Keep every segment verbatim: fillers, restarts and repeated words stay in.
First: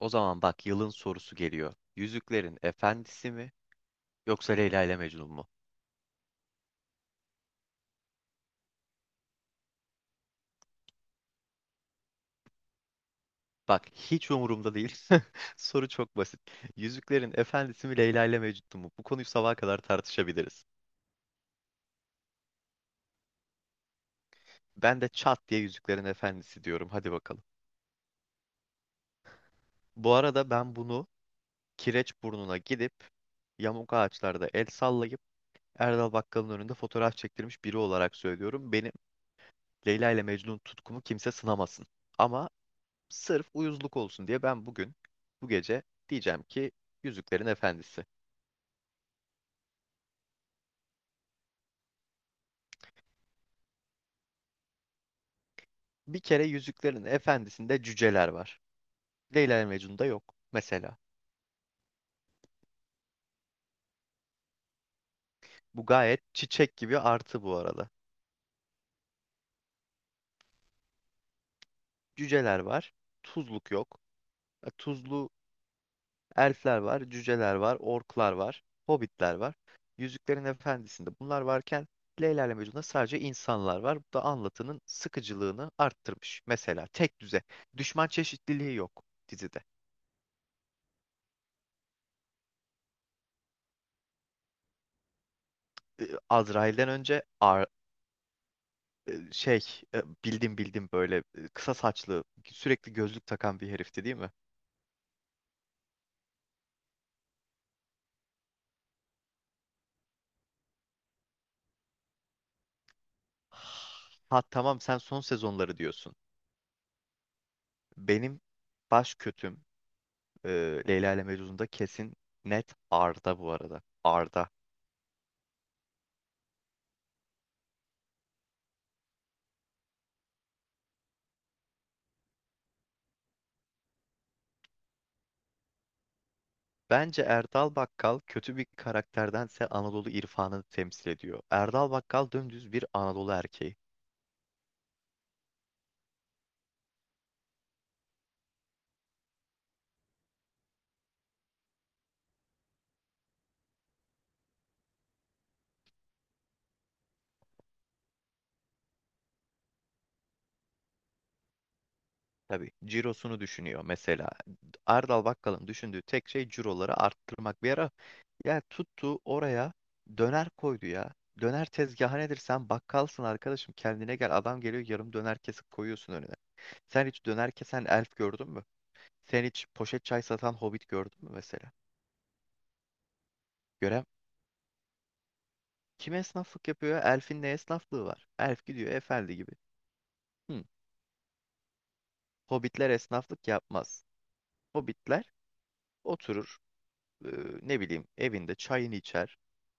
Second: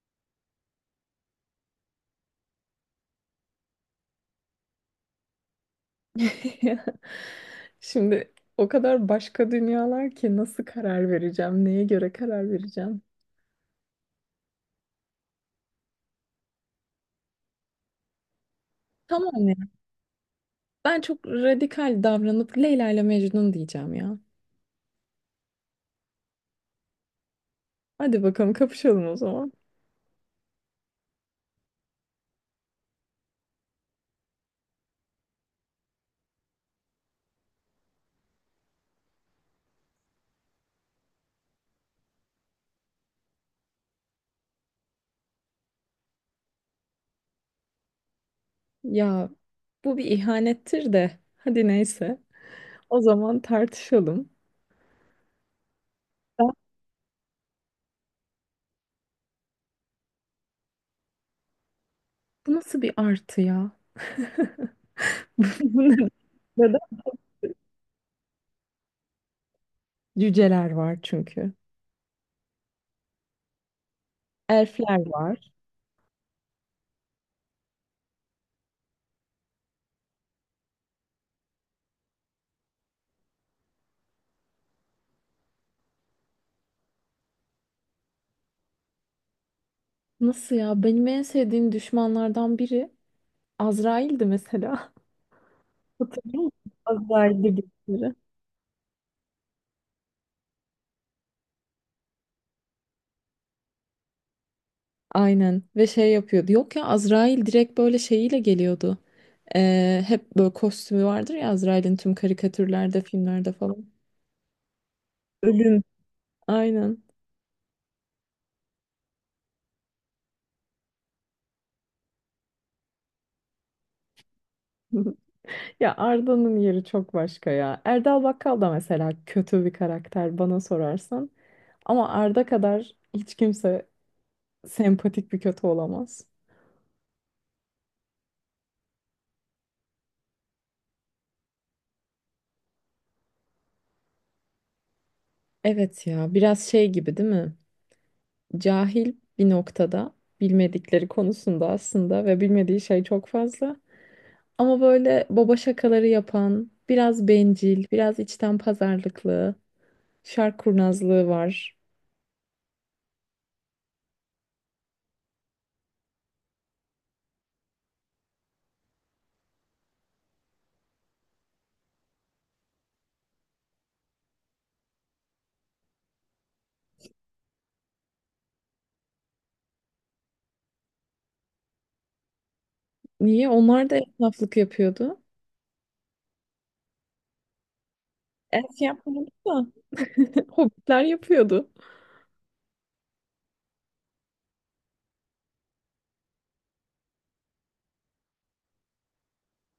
O zaman bak yılın sorusu geliyor. Yüzüklerin Efendisi mi yoksa Leyla ile Mecnun mu? Şimdi o kadar başka dünyalar ki nasıl karar vereceğim, neye göre karar vereceğim? Bak hiç umurumda değil. Soru çok basit. Yüzüklerin Efendisi mi Leyla ile Mecnun mu? Bu konuyu Tamam ya. sabaha kadar tartışabiliriz. Ben çok radikal davranıp Leyla ile Mecnun diyeceğim ya. Ben de çat diye Yüzüklerin Efendisi diyorum. Hadi bakalım. Hadi bakalım kapışalım o zaman. Bu arada ben bunu Kireçburnu'na gidip yamuk ağaçlarda el sallayıp Erdal Bakkal'ın önünde fotoğraf çektirmiş biri olarak söylüyorum. Benim Leyla ile Mecnun tutkumu kimse sınamasın. Ama sırf uyuzluk olsun diye ben bugün, bu gece diyeceğim ki Yüzüklerin Efendisi. Ya bu bir ihanettir de hadi neyse. O zaman tartışalım. Bir kere Ya, Yüzüklerin Efendisi'nde cüceler var. Leyla ve Mecnun'da yok mesela. bu nasıl bir artı ya? Bu Bu ne? gayet çiçek Neden? gibi artı bu arada. Cüceler var çünkü. Cüceler var, tuzluk yok. E, Elfler Tuzlu var. elfler var, cüceler var, orklar var, hobbitler var. Yüzüklerin Efendisi'nde bunlar varken Leyla ile Mecnun'da sadece insanlar var. Bu da anlatının sıkıcılığını arttırmış. Mesela tek düze. Düşman çeşitliliği yok dizide. Nasıl ya? Benim en sevdiğim düşmanlardan biri Azrail'di mesela. e, Hatırlıyor musun? Azrail'den önce Azrail'de Ar- bildikleri. e, şey e, bildim bildim böyle e, kısa saçlı sürekli gözlük takan bir herifti değil mi? Aynen ve şey yapıyordu. Yok ya, Azrail direkt böyle şeyiyle geliyordu. Ee, hep böyle kostümü vardır ya Azrail'in, tüm karikatürlerde, filmlerde falan. Ha tamam sen son sezonları Ölüm. diyorsun. Aynen. Benim baş kötüm e, Leyla ile Mecnun'da kesin net Arda bu arada. Arda. Ya Arda'nın yeri çok başka ya. Erdal Bakkal da mesela kötü bir karakter bana sorarsan. Ama Arda kadar hiç kimse sempatik bir kötü olamaz. Bence Erdal Bakkal kötü bir karakterdense Anadolu irfanını temsil ediyor. Erdal Bakkal dümdüz bir Anadolu erkeği. Evet ya, biraz şey gibi değil mi? Cahil bir noktada, bilmedikleri konusunda aslında, ve bilmediği şey çok fazla. Ama böyle baba şakaları yapan, biraz bencil, biraz içten pazarlıklı, şark kurnazlığı var. Tabii cirosunu düşünüyor mesela. Erdal Bakkal'ın düşündüğü tek şey ciroları arttırmak. Bir ara ya tuttu oraya döner koydu ya. Döner tezgahı nedir? Sen bakkalsın arkadaşım. Kendine gel. Adam geliyor yarım döner kesip koyuyorsun önüne. Sen hiç döner kesen elf gördün mü? Sen hiç poşet çay satan hobbit gördün mü mesela? Niye? Onlar da Gören esnaflık yapıyordu. kim esnaflık yapıyor, ya? Elfin ne esnaflığı var? Elf Es gidiyor yapmıyordu efendi gibi. da Hı. hobbitler yapıyordu. Hobbitler esnaflık yapmaz. Hobbitler oturur, e, ne bileyim evinde çayını içer,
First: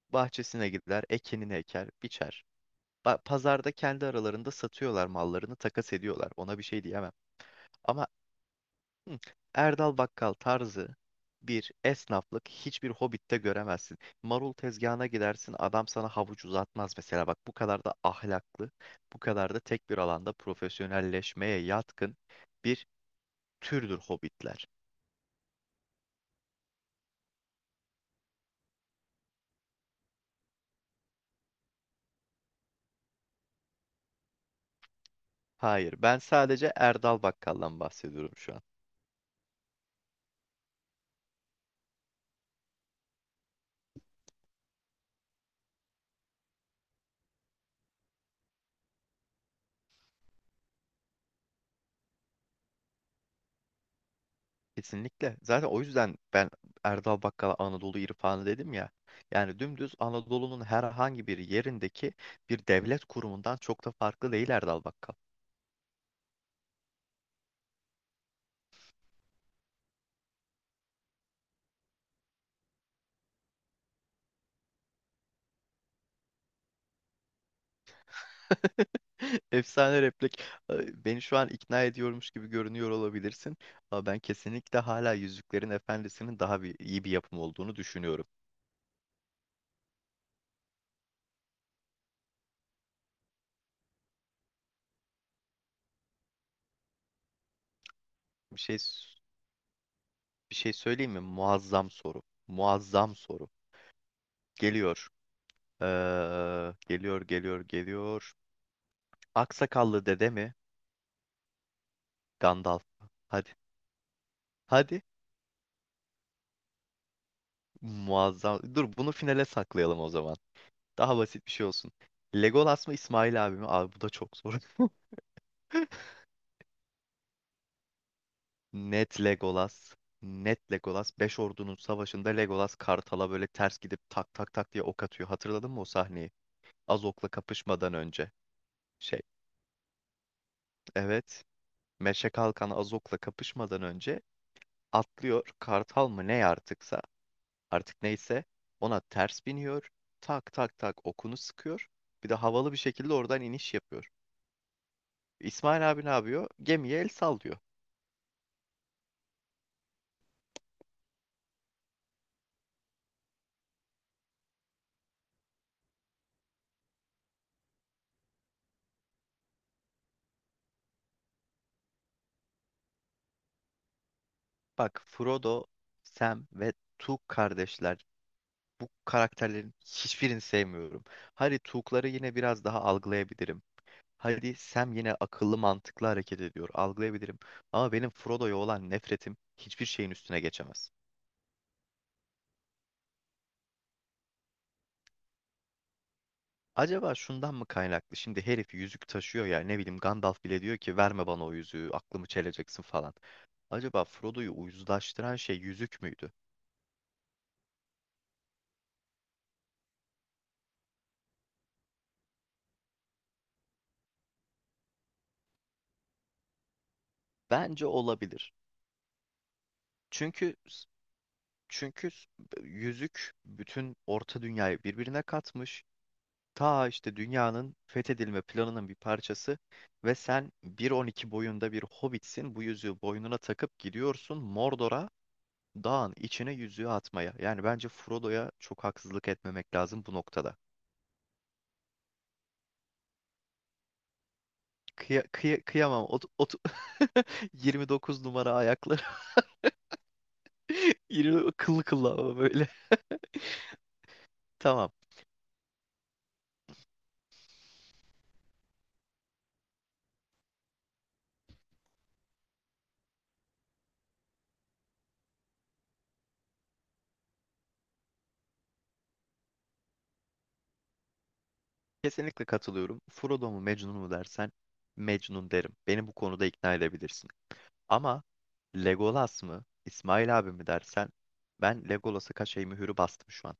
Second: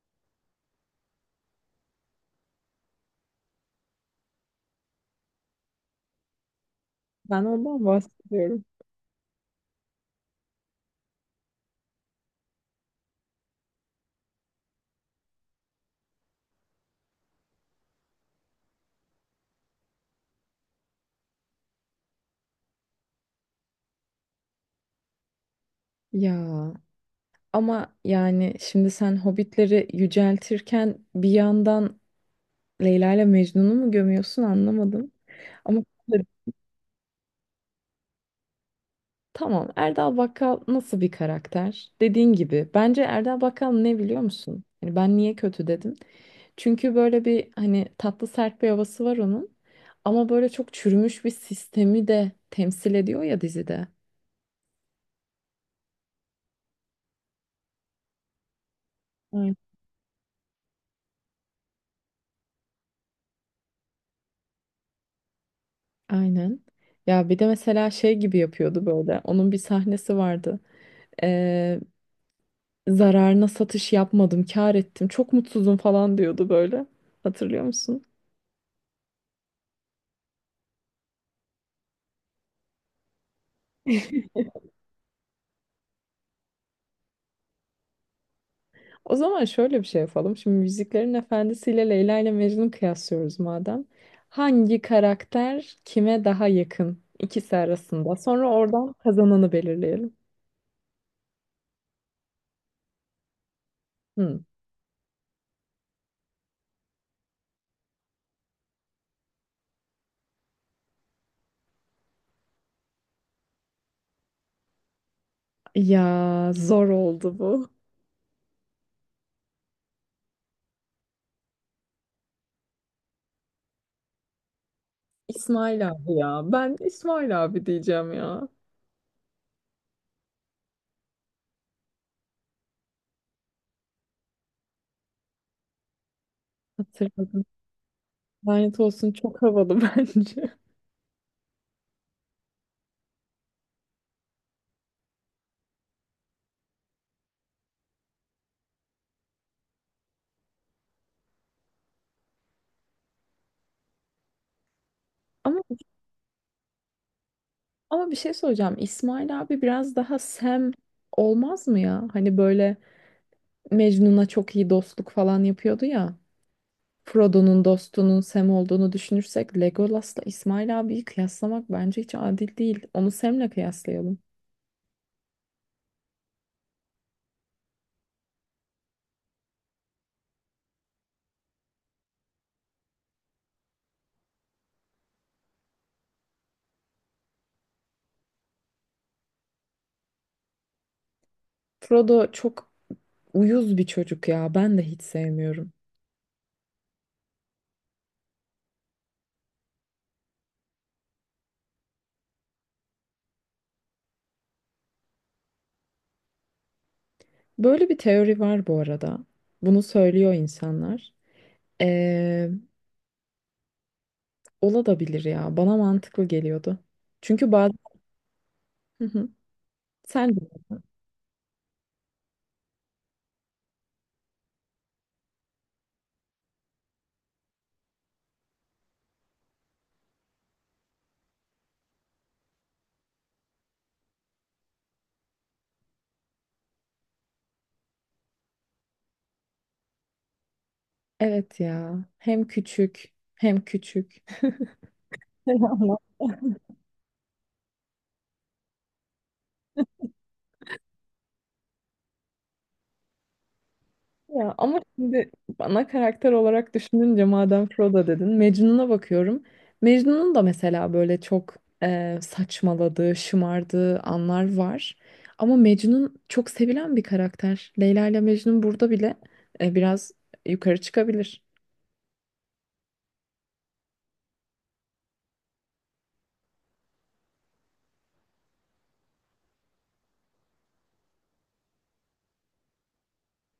bahçesine gider, ekinini eker, biçer. Ba- Pazarda kendi aralarında satıyorlar mallarını, takas ediyorlar. Ona bir şey diyemem. Ben ondan Ama bahsediyorum. hı, Erdal Bakkal tarzı bir esnaflık hiçbir Hobbit'te göremezsin. Marul tezgahına gidersin, adam sana havuç uzatmaz mesela. Bak bu kadar da ahlaklı, bu kadar da tek bir alanda profesyonelleşmeye yatkın bir türdür Hobbitler. Ya ama yani şimdi sen hobbitleri yüceltirken bir yandan Leyla ile Mecnun'u mu gömüyorsun, anlamadım. Ama Hayır, ben sadece Erdal Bakkal'dan bahsediyorum şu an. tamam. Erdal Bakkal nasıl bir karakter? Dediğin gibi. Bence Erdal Bakkal ne biliyor musun? Hani ben niye kötü dedim? Çünkü böyle bir hani tatlı sert bir havası var onun. Ama böyle çok çürümüş bir sistemi de temsil ediyor ya dizide. Kesinlikle. Zaten o yüzden ben Erdal Bakkal'a Anadolu irfanı dedim ya. Evet. Yani dümdüz Anadolu'nun herhangi bir yerindeki bir devlet kurumundan çok da farklı değil Erdal Bakkal. Aynen. Ya bir de mesela şey gibi yapıyordu böyle. Onun bir sahnesi vardı. Ee, Zararına satış yapmadım, kâr ettim. Çok mutsuzum falan diyordu böyle. Hatırlıyor musun? Efsane replik. Ee, Beni şu an ikna ediyormuş gibi görünüyor olabilirsin. Ama ben kesinlikle hala Yüzüklerin Efendisi'nin daha bir, iyi bir yapım olduğunu düşünüyorum. O zaman şöyle bir şey yapalım. Şimdi Müziklerin Efendisi ile Leyla ile Mecnun'u kıyaslıyoruz madem. Hangi karakter kime daha yakın ikisi arasında? Sonra Bir şey oradan kazananı belirleyelim. bir şey söyleyeyim mi? Muazzam soru. Muazzam soru. Hı. Geliyor. Ee, geliyor, geliyor, geliyor. Aksakallı dede mi? Gandalf. Hadi. Hadi. Ya zor oldu bu. Muazzam. Dur bunu finale saklayalım o zaman. Daha basit bir şey olsun. Legolas mı İsmail abi mi? Abi bu da çok zor. İsmail abi ya. Ben İsmail abi diyeceğim ya. Net Legolas. Net Legolas. Beş ordunun savaşında Legolas Kartal'a böyle ters gidip tak tak tak diye ok atıyor. Hatırladın mı o sahneyi? Azok'la Hatırladım. kapışmadan önce. Lanet olsun, Şey, çok havalı bence. evet. Meşe Kalkan Azok'la kapışmadan önce atlıyor. Kartal mı ne artıksa artık neyse ona ters biniyor. Tak tak tak okunu sıkıyor. Bir de havalı bir şekilde oradan iniş yapıyor. Ama İsmail abi ne yapıyor? Gemiye el sallıyor. ama bir şey soracağım. İsmail abi biraz daha Sam olmaz mı ya? Hani böyle Mecnun'a çok iyi dostluk falan yapıyordu ya. Frodo'nun dostunun Sam olduğunu düşünürsek Legolas'la İsmail abiyi kıyaslamak bence hiç adil değil. Onu Sam'le kıyaslayalım. Bak Frodo, Sam ve Tuk kardeşler. Bu karakterlerin hiçbirini sevmiyorum. Hadi Tuk'ları yine biraz daha algılayabilirim. Hadi Sam yine akıllı mantıklı hareket ediyor. Algılayabilirim. Ama benim Frodo'ya olan nefretim hiçbir şeyin üstüne geçemez. Frodo çok uyuz bir çocuk ya. Ben de hiç sevmiyorum. Acaba şundan mı kaynaklı? Şimdi herif yüzük taşıyor ya, ne bileyim Gandalf bile diyor ki verme bana o yüzüğü aklımı çeleceksin falan. Acaba Frodo'yu uyuzlaştıran şey yüzük müydü? Böyle bir teori var bu arada. Bunu söylüyor insanlar. Ee, Olabilir ya. Bana mantıklı geliyordu. Çünkü bazen... Bence olabilir. Hı hı. Sen de. Çünkü çünkü yüzük bütün Orta Dünyayı birbirine katmış. Ta işte dünyanın fethedilme planının bir parçası ve sen bir on iki boyunda bir hobbitsin. Bu yüzüğü boynuna takıp gidiyorsun Mordor'a, Dağın içine yüzüğü atmaya. Yani bence Frodo'ya çok haksızlık etmemek lazım bu noktada. Evet ya. Hem küçük hem küçük. Kıya, kıya- kıyamam. Ot, ot- yirmi dokuz numara ayakları. Yirmi- kıllı kıllı ama böyle. Ya ama Tamam. şimdi ana karakter olarak düşününce madem Frodo dedin, Mecnun'a bakıyorum. Mecnun'un da mesela böyle çok e, saçmaladığı, şımardığı anlar var. Ama Mecnun çok sevilen bir karakter. Leyla ile Mecnun burada bile e, biraz yukarı çıkabilir. Kesinlikle katılıyorum. Frodo mu Mecnun mu dersen Mecnun derim. Beni bu konuda ikna edebilirsin. Ama Legolas mı İsmail abi mi dersen ben Legolas'a kaşeyi mühürü bastım şu an.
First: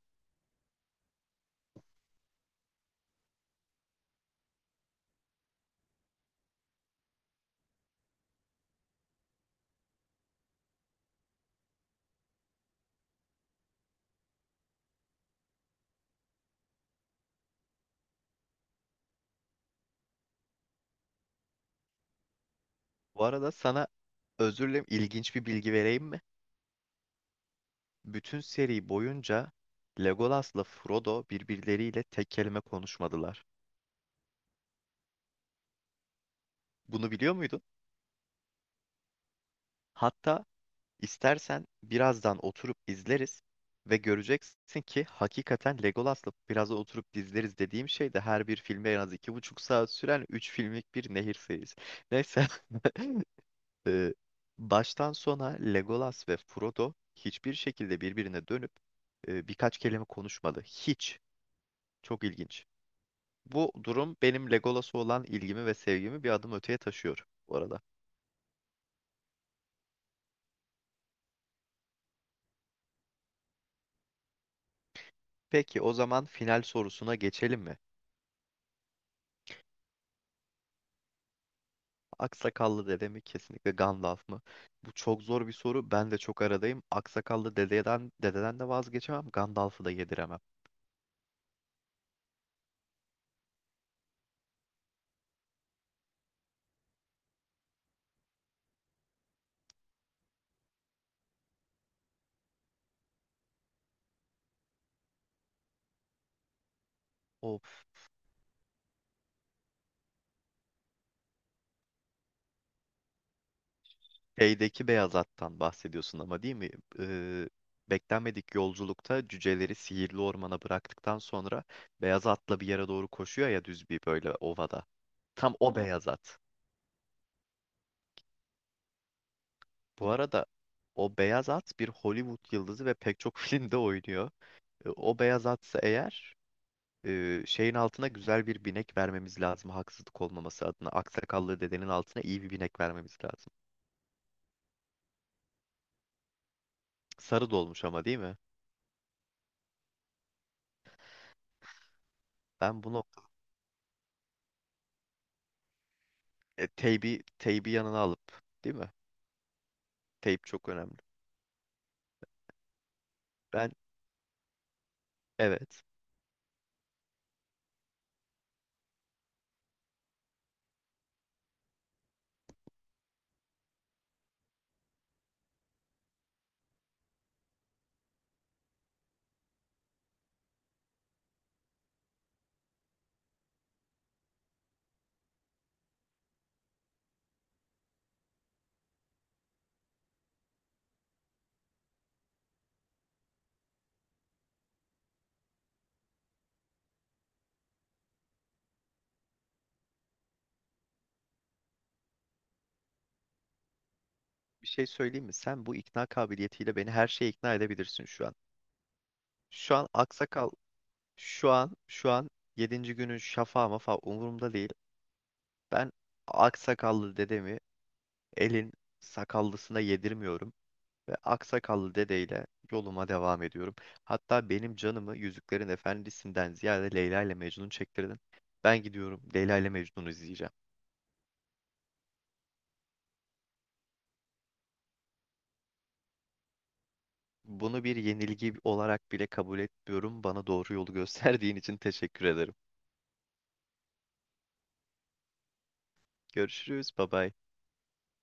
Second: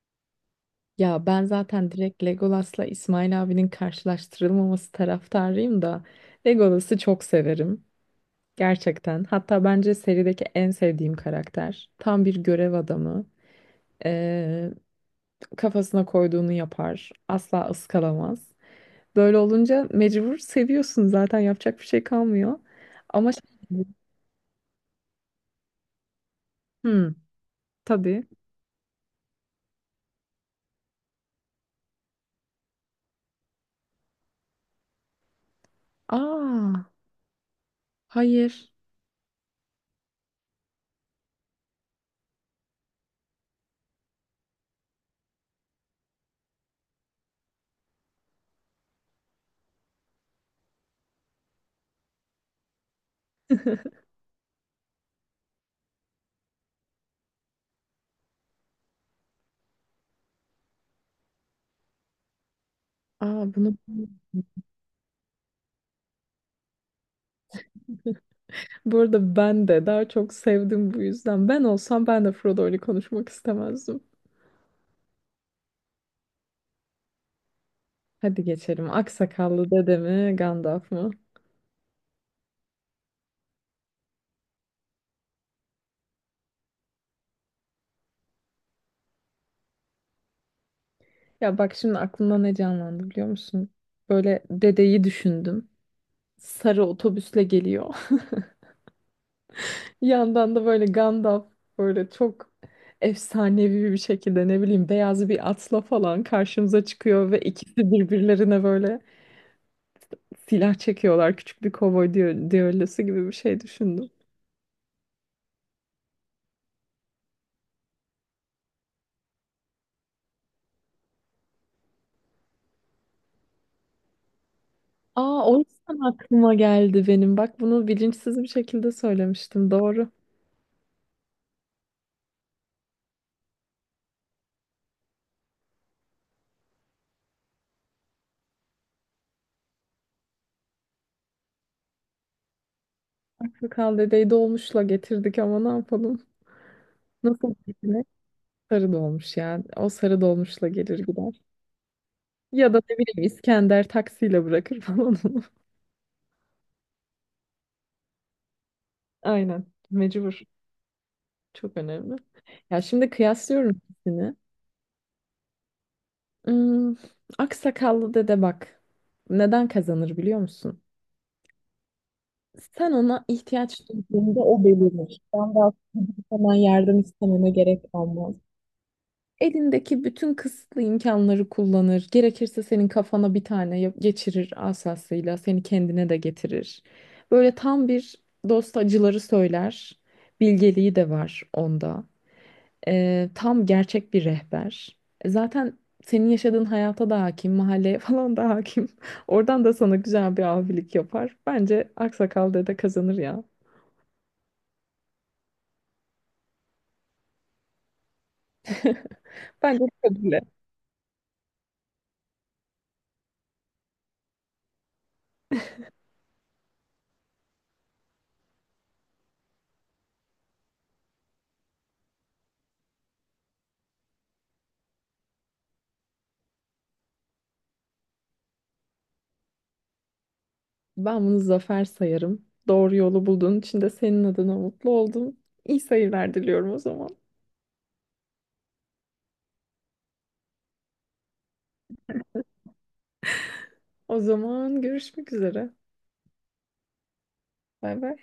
Ya ben zaten direkt Legolas'la İsmail abinin karşılaştırılmaması taraftarıyım da Legolas'ı çok severim. Gerçekten. Hatta bence serideki en sevdiğim karakter. Tam bir görev adamı. Ee, Kafasına koyduğunu yapar. Asla ıskalamaz. Böyle olunca mecbur seviyorsun, zaten yapacak bir şey kalmıyor. Bu Ama şey, arada sana özür dilerim, ilginç bir bilgi vereyim. hmm, tabii. Bütün seri boyunca Legolas'la Frodo birbirleriyle tek kelime konuşmadılar. Aa, Bunu biliyor muydun? hayır. Hatta istersen birazdan oturup izleriz ve göreceksin ki hakikaten Legolas'la, birazdan oturup izleriz dediğim şey de her bir filme en az iki buçuk saat süren üç filmlik bir nehir serisi. Neyse. Ee, baştan sona Legolas ve Frodo hiçbir şekilde birbirine dönüp e, birkaç kelime konuşmadı. Hiç. Çok ilginç. Aa, Bu bunu durum benim Legolas'a olan ilgimi ve sevgimi bir adım öteye taşıyor bu arada. bu arada ben de daha çok sevdim bu yüzden. Ben olsam ben de Frodo Frodo'yla konuşmak istemezdim. Peki o zaman final sorusuna geçelim mi? Hadi geçelim. Aksakallı dede mi, Gandalf mı? Aksakallı dede mi kesinlikle Gandalf mı? Bu çok zor bir soru. Ben de çok aradayım. Aksakallı dededen dededen de vazgeçemem. Gandalf'ı da yediremem. Ya bak şimdi aklımda ne canlandı biliyor musun? Böyle dedeyi düşündüm. Sarı otobüsle geliyor. Yandan da böyle Gandalf böyle çok efsanevi bir şekilde ne bileyim beyaz bir atla falan karşımıza çıkıyor ve O ikisi birbirlerine böyle silah çekiyorlar. Küçük bir kovboy düe- düellosu gibi bir şey düşündüm. şeydeki beyaz attan bahsediyorsun ama değil mi? Ee, beklenmedik yolculukta cüceleri sihirli ormana bıraktıktan sonra beyaz atla bir yere doğru koşuyor ya, düz bir böyle ovada. Aa, Tam o o yüzden beyaz at. aklıma geldi benim. Bak bunu bilinçsiz bir şekilde söylemiştim. Bu Doğru. arada o beyaz at bir Hollywood yıldızı ve pek çok filmde oynuyor. E, O beyaz atsa eğer e, şeyin altına güzel bir binek vermemiz lazım, haksızlık olmaması adına. Aksakallı dedenin altına iyi bir binek vermemiz lazım. Kral dedeyi dolmuşla getirdik, ama ne yapalım? Sarı Nasıl dolmuş ama gitmek? değil mi? Sarı dolmuş yani. O sarı dolmuşla gelir gider. Ya da Ben ne bunu bileyim İskender taksiyle bırakır falan onu. e, teybi, teybi yanına alıp değil mi? Aynen. Mecbur. Teyp çok önemli. Çok önemli. Ya şimdi kıyaslıyorum Ben, ikisini. evet, Hmm, aksakallı dede bak. Neden kazanır biliyor musun? Sen ona ihtiyaç duyduğunda o belirir. Ben daha hemen yardım istememe gerek kalmaz. Elindeki bütün kısıtlı imkanları kullanır. Gerekirse senin kafana bir tane yap- geçirir asasıyla. Seni kendine de getirir. Böyle tam bir dost acıları söyler. Bilgeliği de var onda. Ee, tam gerçek bir rehber. E, zaten senin yaşadığın hayata da hakim, mahalleye falan da hakim. Oradan da sana güzel bir abilik yapar. Bence Aksakal dede kazanır ya. bir şey söyleyeyim mi? Sen bu ikna kabiliyetiyle beni her şeye ikna edebilirsin şu an. Şu Bence an kabule. aksakal şu an şu an yedinci günün şafağı mafa umurumda değil. Ben aksakallı dedemi elin sakallısına yedirmiyorum ve aksakallı dedeyle yoluma devam ediyorum. Hatta benim canımı Yüzüklerin Efendisi'nden ziyade Leyla ile Mecnun çektirdin. Ben gidiyorum, Leyla ile Mecnun'u izleyeceğim. Ben bunu zafer sayarım. Doğru yolu bulduğun için de senin adına mutlu oldum. İyi seyirler diliyorum o zaman. Bunu bir yenilgi olarak bile kabul etmiyorum. Bana doğru yolu gösterdiğin için teşekkür ederim. O zaman görüşmek üzere. Görüşürüz. Bye bye. Bay bay.